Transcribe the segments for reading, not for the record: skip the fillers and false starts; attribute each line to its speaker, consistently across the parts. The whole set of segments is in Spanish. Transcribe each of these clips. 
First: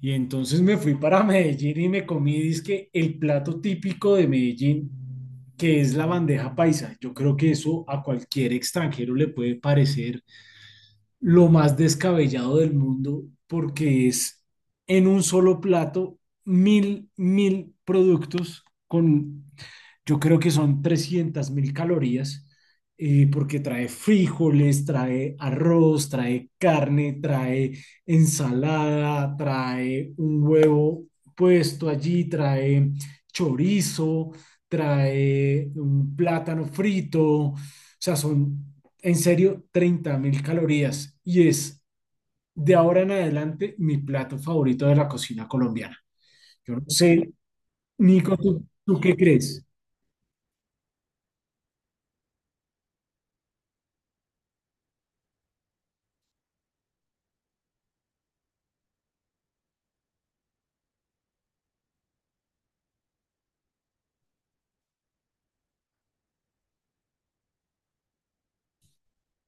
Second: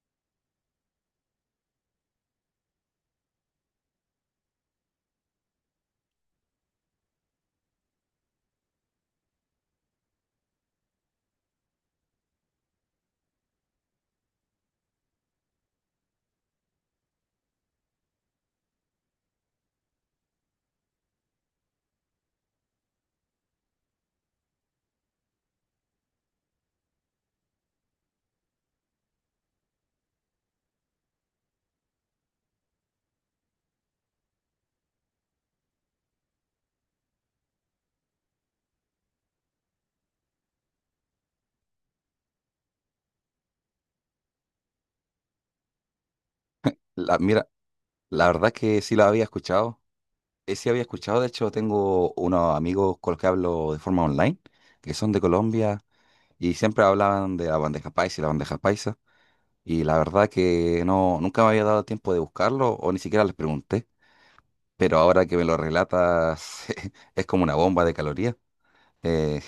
Speaker 1: Y entonces me fui para Medellín y me comí, dizque, el plato típico de Medellín, que es la bandeja paisa. Yo creo que eso a cualquier extranjero le puede parecer lo más descabellado del mundo porque es en un solo plato mil, mil productos con, yo creo que son 300.000 calorías, porque trae frijoles, trae arroz, trae carne, trae ensalada, trae un huevo puesto allí, trae chorizo, trae un plátano frito, o sea, son en serio, 30.000 calorías y es de ahora en adelante mi plato favorito de la cocina colombiana. Yo no
Speaker 2: La,
Speaker 1: sé,
Speaker 2: mira, la
Speaker 1: Nico,
Speaker 2: verdad
Speaker 1: ¿tú,
Speaker 2: que sí
Speaker 1: tú
Speaker 2: la
Speaker 1: qué
Speaker 2: había
Speaker 1: crees?
Speaker 2: escuchado. Sí había escuchado, de hecho tengo unos amigos con los que hablo de forma online, que son de Colombia y siempre hablaban de la bandeja paisa y la bandeja paisa. Y la verdad que no, nunca me había dado tiempo de buscarlo o ni siquiera les pregunté. Pero ahora que me lo relatas, es como una bomba de calorías. Eh,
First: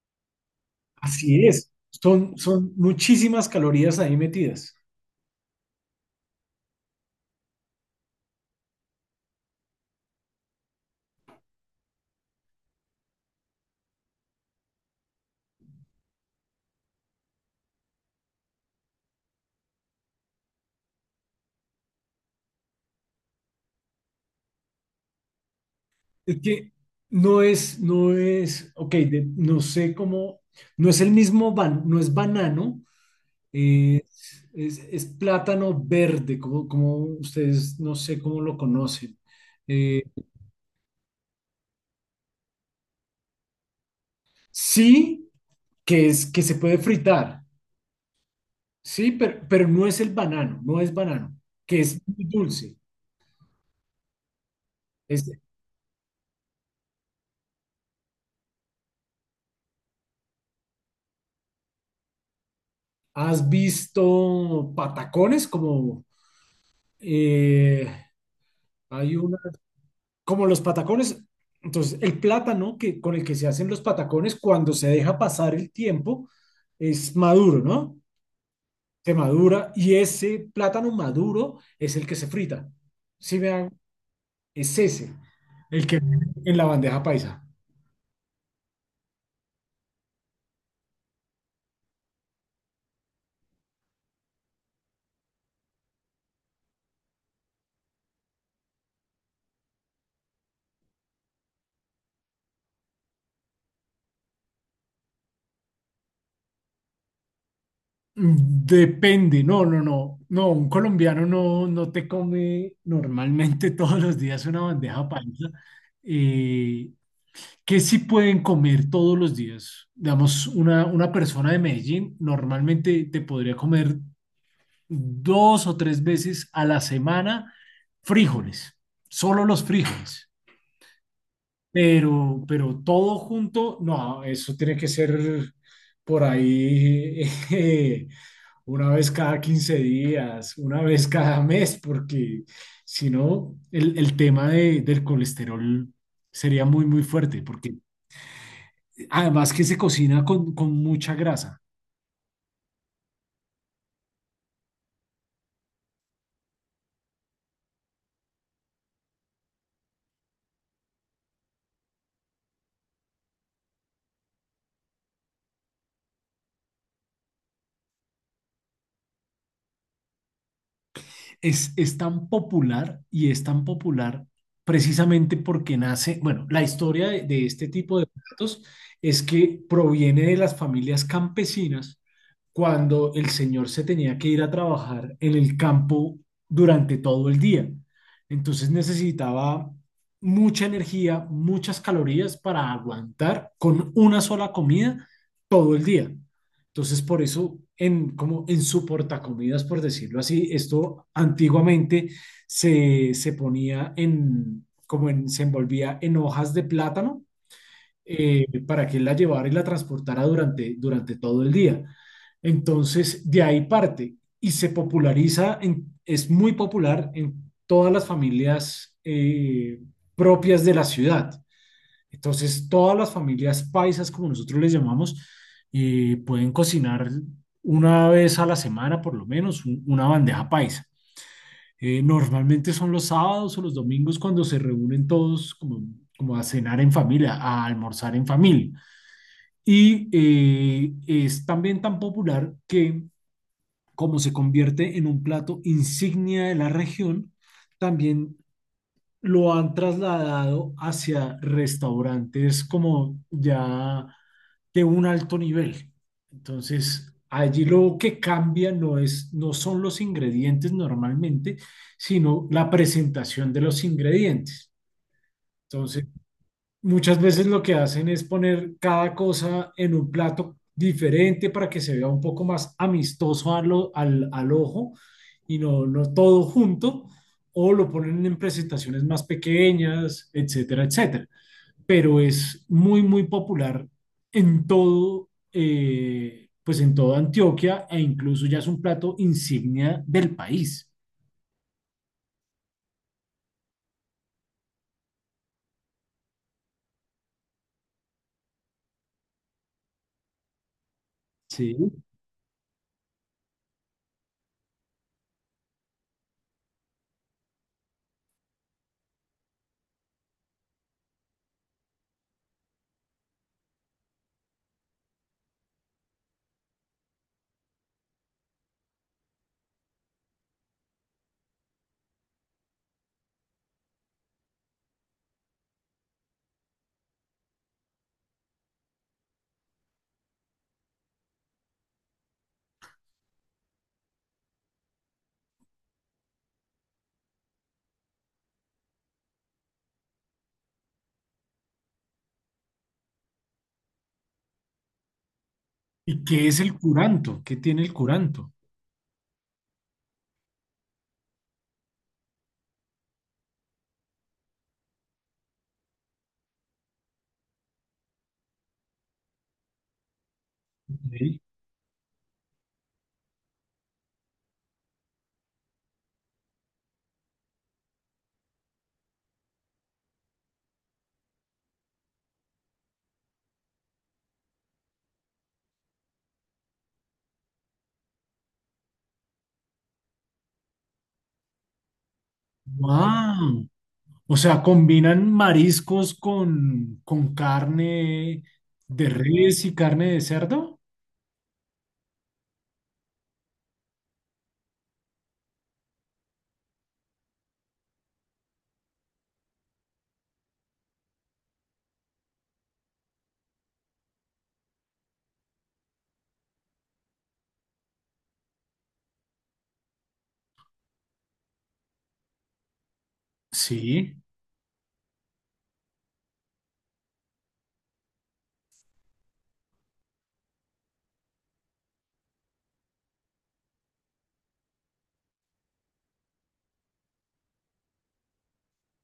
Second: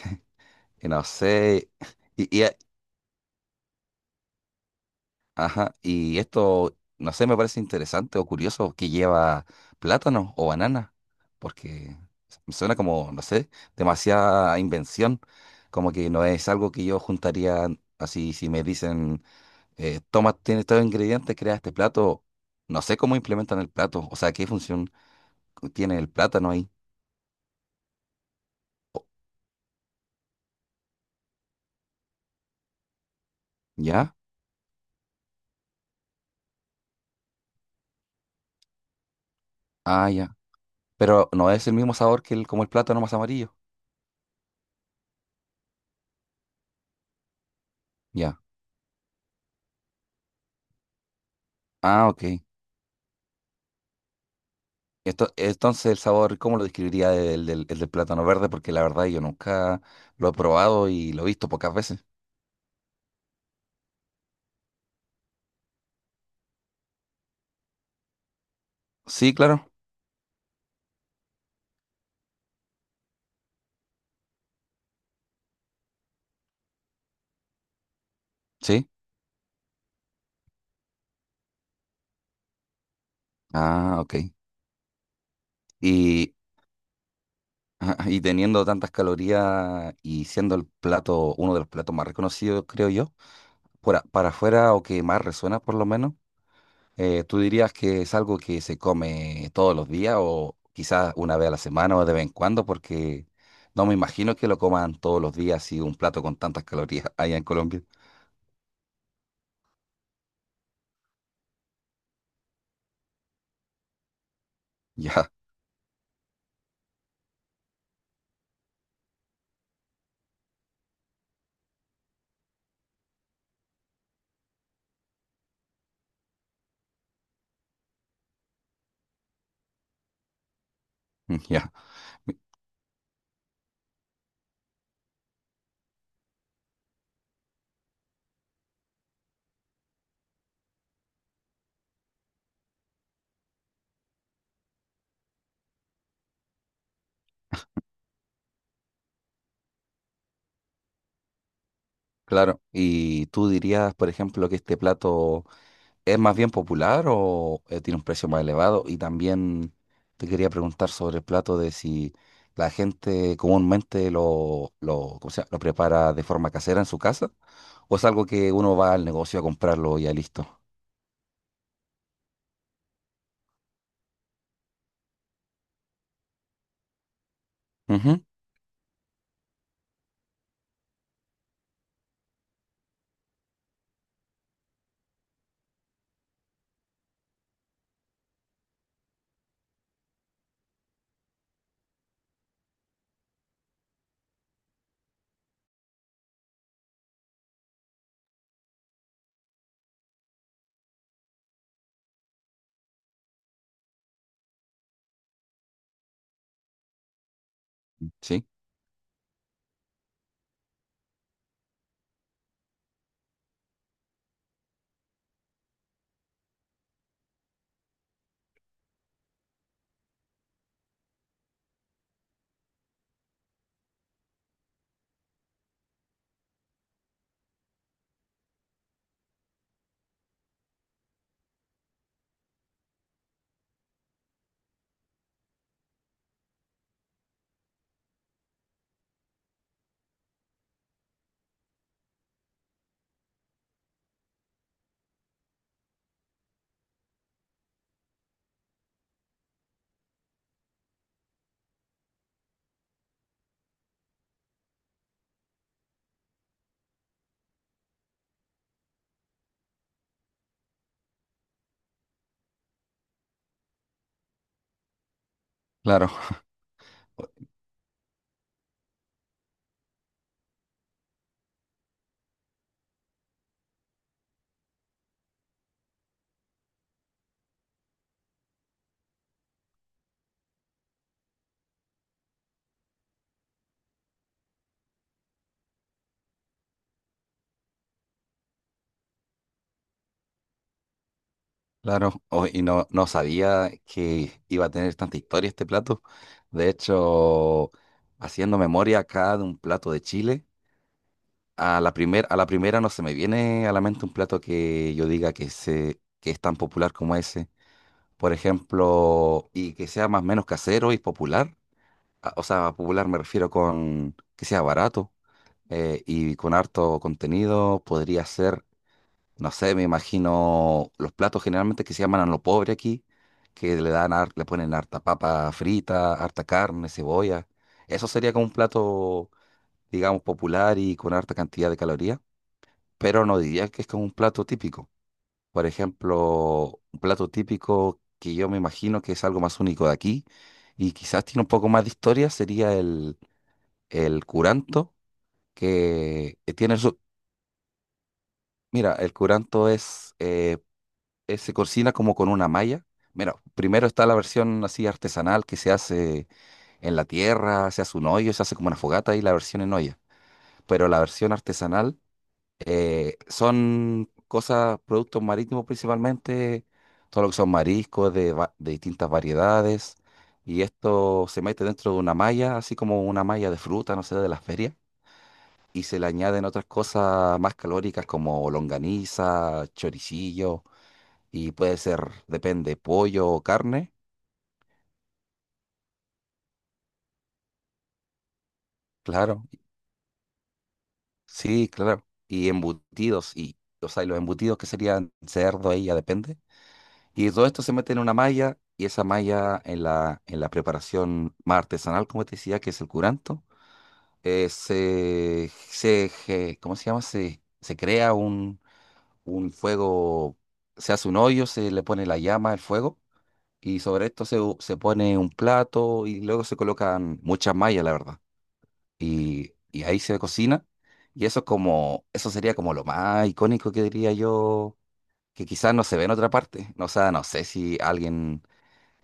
Speaker 2: y no
Speaker 1: Así es,
Speaker 2: sé.
Speaker 1: son,
Speaker 2: Y, y,
Speaker 1: son muchísimas calorías ahí metidas.
Speaker 2: Ajá, y esto, no sé, me parece interesante o curioso que lleva plátano o banana, porque me suena como, no sé, demasiada invención, como que no es algo que yo juntaría así, si me dicen, toma, tiene estos ingredientes, crea este plato, no sé cómo implementan el plato, o sea, qué función tiene el
Speaker 1: Es
Speaker 2: plátano ahí.
Speaker 1: que ok,
Speaker 2: O-
Speaker 1: no sé cómo, no es el mismo, no es banano, es,
Speaker 2: ¿Ya?
Speaker 1: es, es plátano verde, como ustedes, no sé cómo lo conocen. Eh,
Speaker 2: Ah, ya, pero no es el mismo sabor que el, como el plátano más amarillo.
Speaker 1: sí. Que es que se puede fritar,
Speaker 2: Ya,
Speaker 1: sí, pero no es el banano, no es banano, que es
Speaker 2: ah,
Speaker 1: muy
Speaker 2: ok.
Speaker 1: dulce. Es-
Speaker 2: Entonces, el sabor, ¿cómo lo describiría el del plátano verde? Porque la verdad yo nunca lo he probado y lo he visto pocas veces.
Speaker 1: ¿Has visto patacones como eh, hay
Speaker 2: Sí,
Speaker 1: una,
Speaker 2: claro,
Speaker 1: como los patacones? Entonces, el plátano con el que se hacen los patacones, cuando se deja pasar el tiempo, es maduro, ¿no?
Speaker 2: sí.
Speaker 1: Se madura, y ese plátano maduro es el que se frita. ¿Sí me hago?
Speaker 2: Ah, ok.
Speaker 1: Es ese, el que
Speaker 2: Y,
Speaker 1: en la bandeja paisa.
Speaker 2: y teniendo tantas calorías y siendo el plato, uno de los platos más reconocidos, creo yo, por para afuera o que más resuena por lo menos, ¿tú dirías que es algo que se come todos los días o quizás una vez a la semana o de vez en cuando? Porque no me imagino que lo coman todos los días y un plato con tantas calorías allá en Colombia.
Speaker 1: Depende. No, no, no, no, un colombiano no, no te come normalmente todos los días una bandeja
Speaker 2: Ya,
Speaker 1: paisa. Eh, ¿Qué sí pueden comer todos los días? Digamos, una persona de Medellín normalmente te podría comer 2 o 3 veces a la semana frijoles, solo los frijoles,
Speaker 2: ya,
Speaker 1: pero todo junto, no, eso tiene que ser por ahí. eh, una vez cada 15 días, una vez cada mes, porque si no, el tema del colesterol sería muy, muy fuerte, porque además que se cocina con mucha grasa.
Speaker 2: claro. ¿Y tú dirías, por ejemplo, que este plato es más bien popular o tiene un precio más elevado? Y también te quería preguntar sobre el plato de si la gente comúnmente ¿cómo se llama? Lo prepara de forma casera en su casa o es algo que uno va al negocio a comprarlo y ya listo.
Speaker 1: Es tan popular, y es tan popular precisamente porque nace, bueno, la historia de este tipo de
Speaker 2: Ujú,
Speaker 1: platos es que proviene de las familias campesinas cuando el señor se tenía que ir a trabajar en el campo durante todo el día. Entonces necesitaba mucha energía, muchas calorías para aguantar con una sola comida todo el día. Entonces, por eso, como en su portacomidas, por decirlo así, esto antiguamente se ponía se envolvía en hojas de plátano,
Speaker 2: sí,
Speaker 1: para que él la llevara y la transportara durante todo el día. Entonces, de ahí parte y se populariza, es muy popular en todas las familias, propias de la ciudad. Entonces, todas las familias paisas, como nosotros les llamamos, pueden cocinar una vez a la semana, por lo menos, una bandeja paisa. Normalmente son los sábados o los domingos cuando se reúnen todos, como a cenar en familia, a almorzar en familia. Y es también tan popular que, como se convierte en un plato insignia de la región, también lo han trasladado hacia restaurantes como ya de un alto nivel. Entonces, allí lo que cambia no son los ingredientes normalmente, sino la presentación de los ingredientes. Entonces,
Speaker 2: claro.
Speaker 1: muchas veces lo que hacen es poner cada cosa en un plato diferente para que se vea un poco más amistoso al ojo, y no, no todo junto, o lo ponen en presentaciones más pequeñas, etcétera, etcétera. Pero es muy, muy popular pues en toda Antioquia, e incluso ya es un plato insignia del país.
Speaker 2: Claro, y no, no sabía que iba a tener tanta historia este plato. De hecho, haciendo memoria acá de un plato de Chile, a la
Speaker 1: Sí.
Speaker 2: primer, a la primera no se me viene a la mente un plato que yo diga que, se, que es tan popular como ese. Por ejemplo, y que sea más o menos casero y popular. O sea, popular me refiero con que sea barato, y con harto contenido. Podría ser, no sé, me imagino los platos generalmente que se llaman a lo pobre aquí, que le dan, le ponen harta papa frita, harta carne, cebolla. Eso sería como un plato, digamos, popular y con harta cantidad de calorías, pero no diría que es como un plato típico. Por ejemplo, un plato típico que yo me imagino que es algo más único de aquí y quizás tiene un poco más de historia sería el curanto,
Speaker 1: ¿Y
Speaker 2: que
Speaker 1: qué es el
Speaker 2: tiene su...
Speaker 1: curanto? ¿Qué tiene el curanto?
Speaker 2: Mira, el curanto es se cocina como con una malla. Mira, primero está la versión así artesanal que se hace en la tierra, se hace un hoyo, se hace como una fogata y la versión en olla. Pero la versión
Speaker 1: Ok.
Speaker 2: artesanal, son cosas, productos marítimos principalmente, todo lo que son mariscos de, de distintas variedades. Y esto se mete dentro de una malla, así como una malla de fruta, no sé, de las ferias. Y se le añaden otras cosas más calóricas como longaniza, choricillo y puede ser, depende, pollo o
Speaker 1: ¡Wow!
Speaker 2: carne,
Speaker 1: O sea, combinan mariscos con carne de
Speaker 2: claro,
Speaker 1: res y carne de cerdo.
Speaker 2: sí, claro, y embutidos, y, o sea, y los embutidos que serían cerdo, ahí ya depende. Y todo esto se mete en una malla, y esa malla en la preparación más artesanal, como te decía, que es el curanto, ¿cómo se llama? Se crea un fuego, se hace un hoyo, se le pone la llama, el fuego, y sobre
Speaker 1: Sí.
Speaker 2: esto se, se pone un plato, y luego se colocan muchas mallas, la verdad, y ahí se cocina. Y eso es como, eso sería como lo más icónico que diría yo, que quizás no se ve en otra parte. O sea, no sé si alguien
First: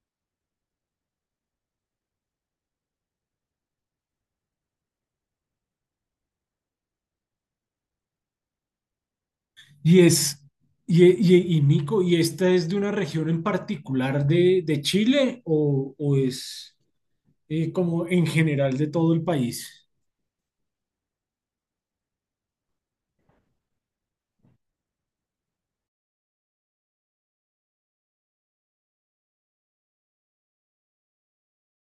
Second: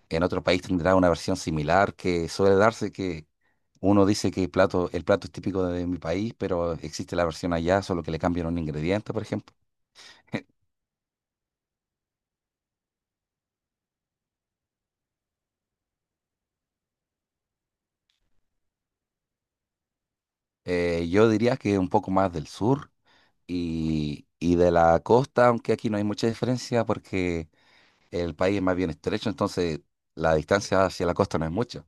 Speaker 2: en otro país tendrá una versión similar que suele darse, que uno dice que el plato es típico de mi país, pero existe la versión allá, solo que le cambian un ingrediente, por ejemplo.
Speaker 1: Y es, y Nico, ¿y esta es de una región en particular de Chile, o es como en general de todo el país?
Speaker 2: Yo diría que un poco más del sur y de la costa, aunque aquí no hay mucha diferencia porque el país es más bien estrecho, entonces la distancia hacia la costa no es mucha.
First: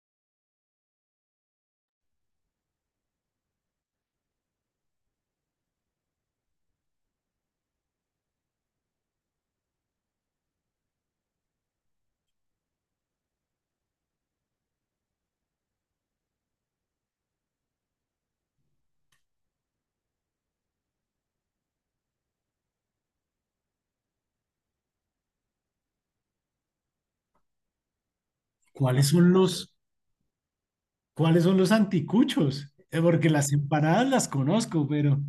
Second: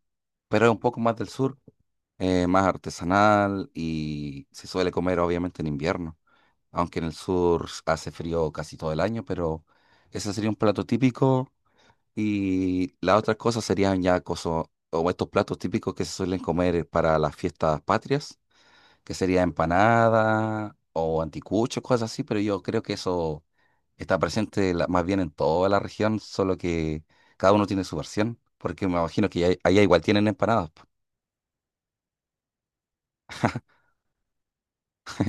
Speaker 2: Pero es un poco más del sur, más artesanal y se suele comer obviamente en invierno. Aunque en el sur hace frío casi todo el año, pero ese sería un plato típico. Y las otras cosas serían ya cosas, o estos platos típicos que se suelen comer para las fiestas patrias, que sería empanada o anticucho, cosas así, pero yo creo que eso está presente más bien en toda la región, solo que cada uno tiene su versión, porque me
Speaker 1: ¿Cuáles
Speaker 2: imagino
Speaker 1: son
Speaker 2: que
Speaker 1: los,
Speaker 2: allá igual tienen empanadas. Po.
Speaker 1: Cuáles son los anticuchos? Porque las empanadas las conozco, pero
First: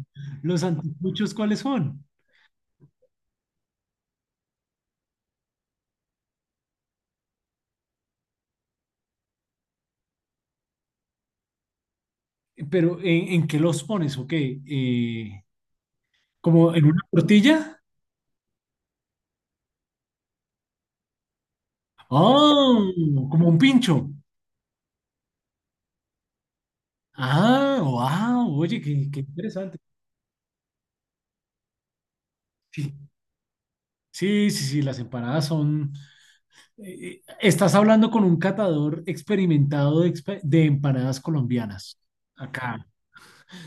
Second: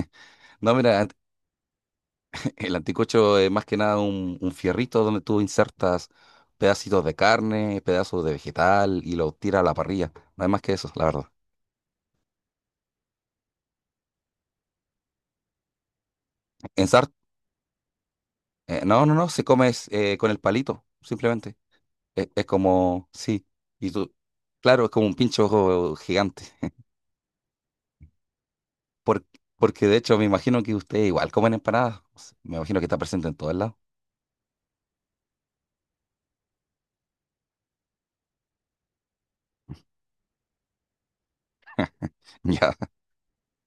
Speaker 1: los
Speaker 2: No, mira,
Speaker 1: anticuchos, ¿cuáles son?
Speaker 2: el anticocho es más que nada un, un fierrito donde tú insertas pedacitos de carne, pedazos de vegetal y lo tiras a la parrilla. No hay más que eso, la verdad.
Speaker 1: Pero ¿en qué los pones? ¿O qué? ¿Como en
Speaker 2: En
Speaker 1: una
Speaker 2: sar-
Speaker 1: tortilla?
Speaker 2: no, no, no, se come es, con el palito, simplemente. Es
Speaker 1: Oh,
Speaker 2: como, sí,
Speaker 1: como un
Speaker 2: y
Speaker 1: pincho.
Speaker 2: tú, claro, es como un pincho gigante.
Speaker 1: Ah, wow, oye, qué
Speaker 2: Por-
Speaker 1: interesante.
Speaker 2: Porque de hecho me imagino que ustedes igual comen empanadas. Me imagino que
Speaker 1: Sí,
Speaker 2: está presente en todos lados.
Speaker 1: sí, sí, sí, las empanadas son... Estás hablando con un catador experimentado de empanadas colombianas.
Speaker 2: Ya,
Speaker 1: Acá.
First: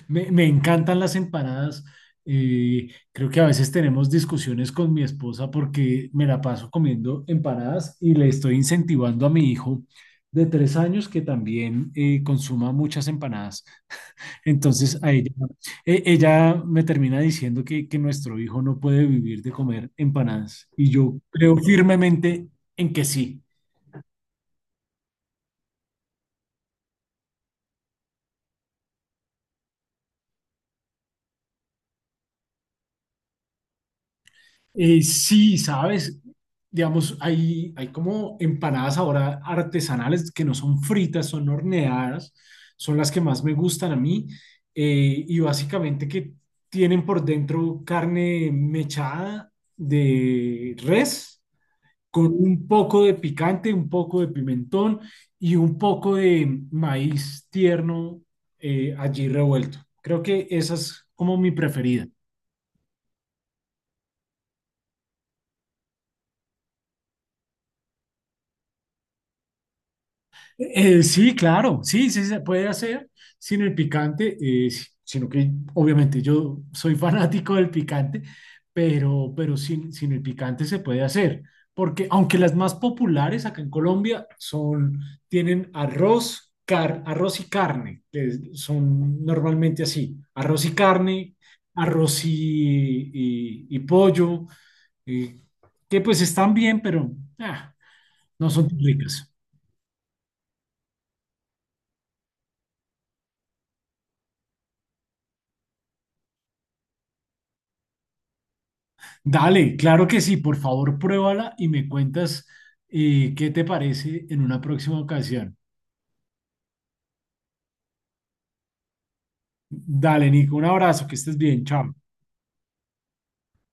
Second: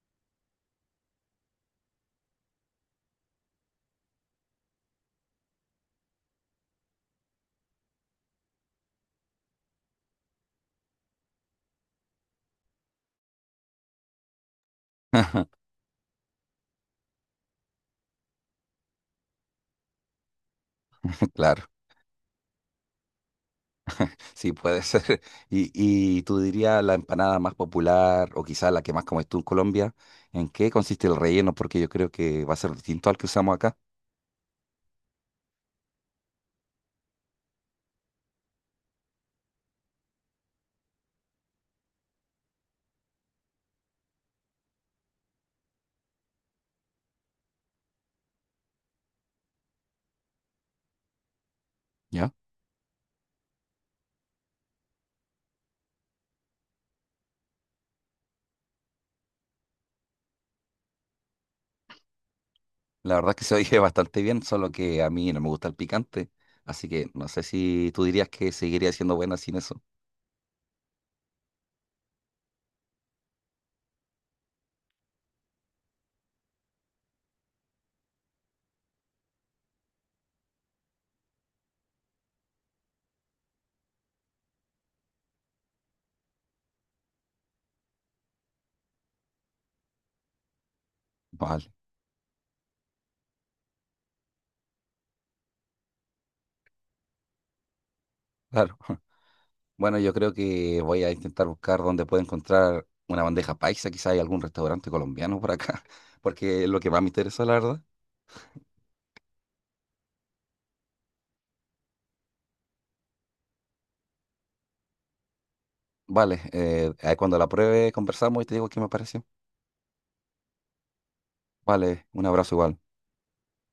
Speaker 1: Me encantan las empanadas. Creo que a veces tenemos discusiones con mi esposa porque me la paso comiendo empanadas y le estoy incentivando a mi hijo de 3 años que también consuma muchas empanadas. Entonces, a ella, ella me termina diciendo que nuestro hijo no puede vivir de comer empanadas. Y yo creo
Speaker 2: claro,
Speaker 1: firmemente en que sí.
Speaker 2: sí puede ser. Y, y tú dirías la empanada más popular o quizás la que más comes tú en Colombia, ¿en qué consiste el relleno? Porque yo creo que va a ser distinto al que usamos acá.
Speaker 1: Sí, sabes, digamos, hay como empanadas ahora artesanales que no son fritas, son horneadas, son las que más me gustan a mí. Y básicamente que tienen por dentro carne mechada de res con
Speaker 2: Ya.
Speaker 1: un poco de picante, un poco de pimentón, y un poco de maíz tierno allí revuelto. Creo que esa es como mi preferida.
Speaker 2: La verdad es que se oye bastante bien, solo que a mí no me gusta el picante. Así que no sé si tú dirías que seguiría siendo buena sin eso.
Speaker 1: Sí, claro, sí, sí se puede hacer sin el picante, sino que obviamente yo soy fanático del picante, pero, pero sin el picante se puede hacer, porque aunque las más populares acá en Colombia tienen arroz, arroz y carne, son normalmente así, arroz y carne,
Speaker 2: Vale,
Speaker 1: arroz y pollo, eh, que pues están bien, pero ah, no son
Speaker 2: claro.
Speaker 1: tan ricas.
Speaker 2: Bueno, yo creo que voy a intentar buscar dónde puedo encontrar una bandeja paisa, quizá hay algún restaurante colombiano por acá, porque es lo que más me interesó, la verdad.
Speaker 1: Dale, claro que sí, por favor, pruébala y me cuentas, qué te parece en una próxima ocasión.
Speaker 2: Vale, ahí cuando la pruebe conversamos y te digo qué me pareció.
Speaker 1: Dale, Nico, un abrazo, que estés bien, chao.
Speaker 2: Vale, un abrazo igual.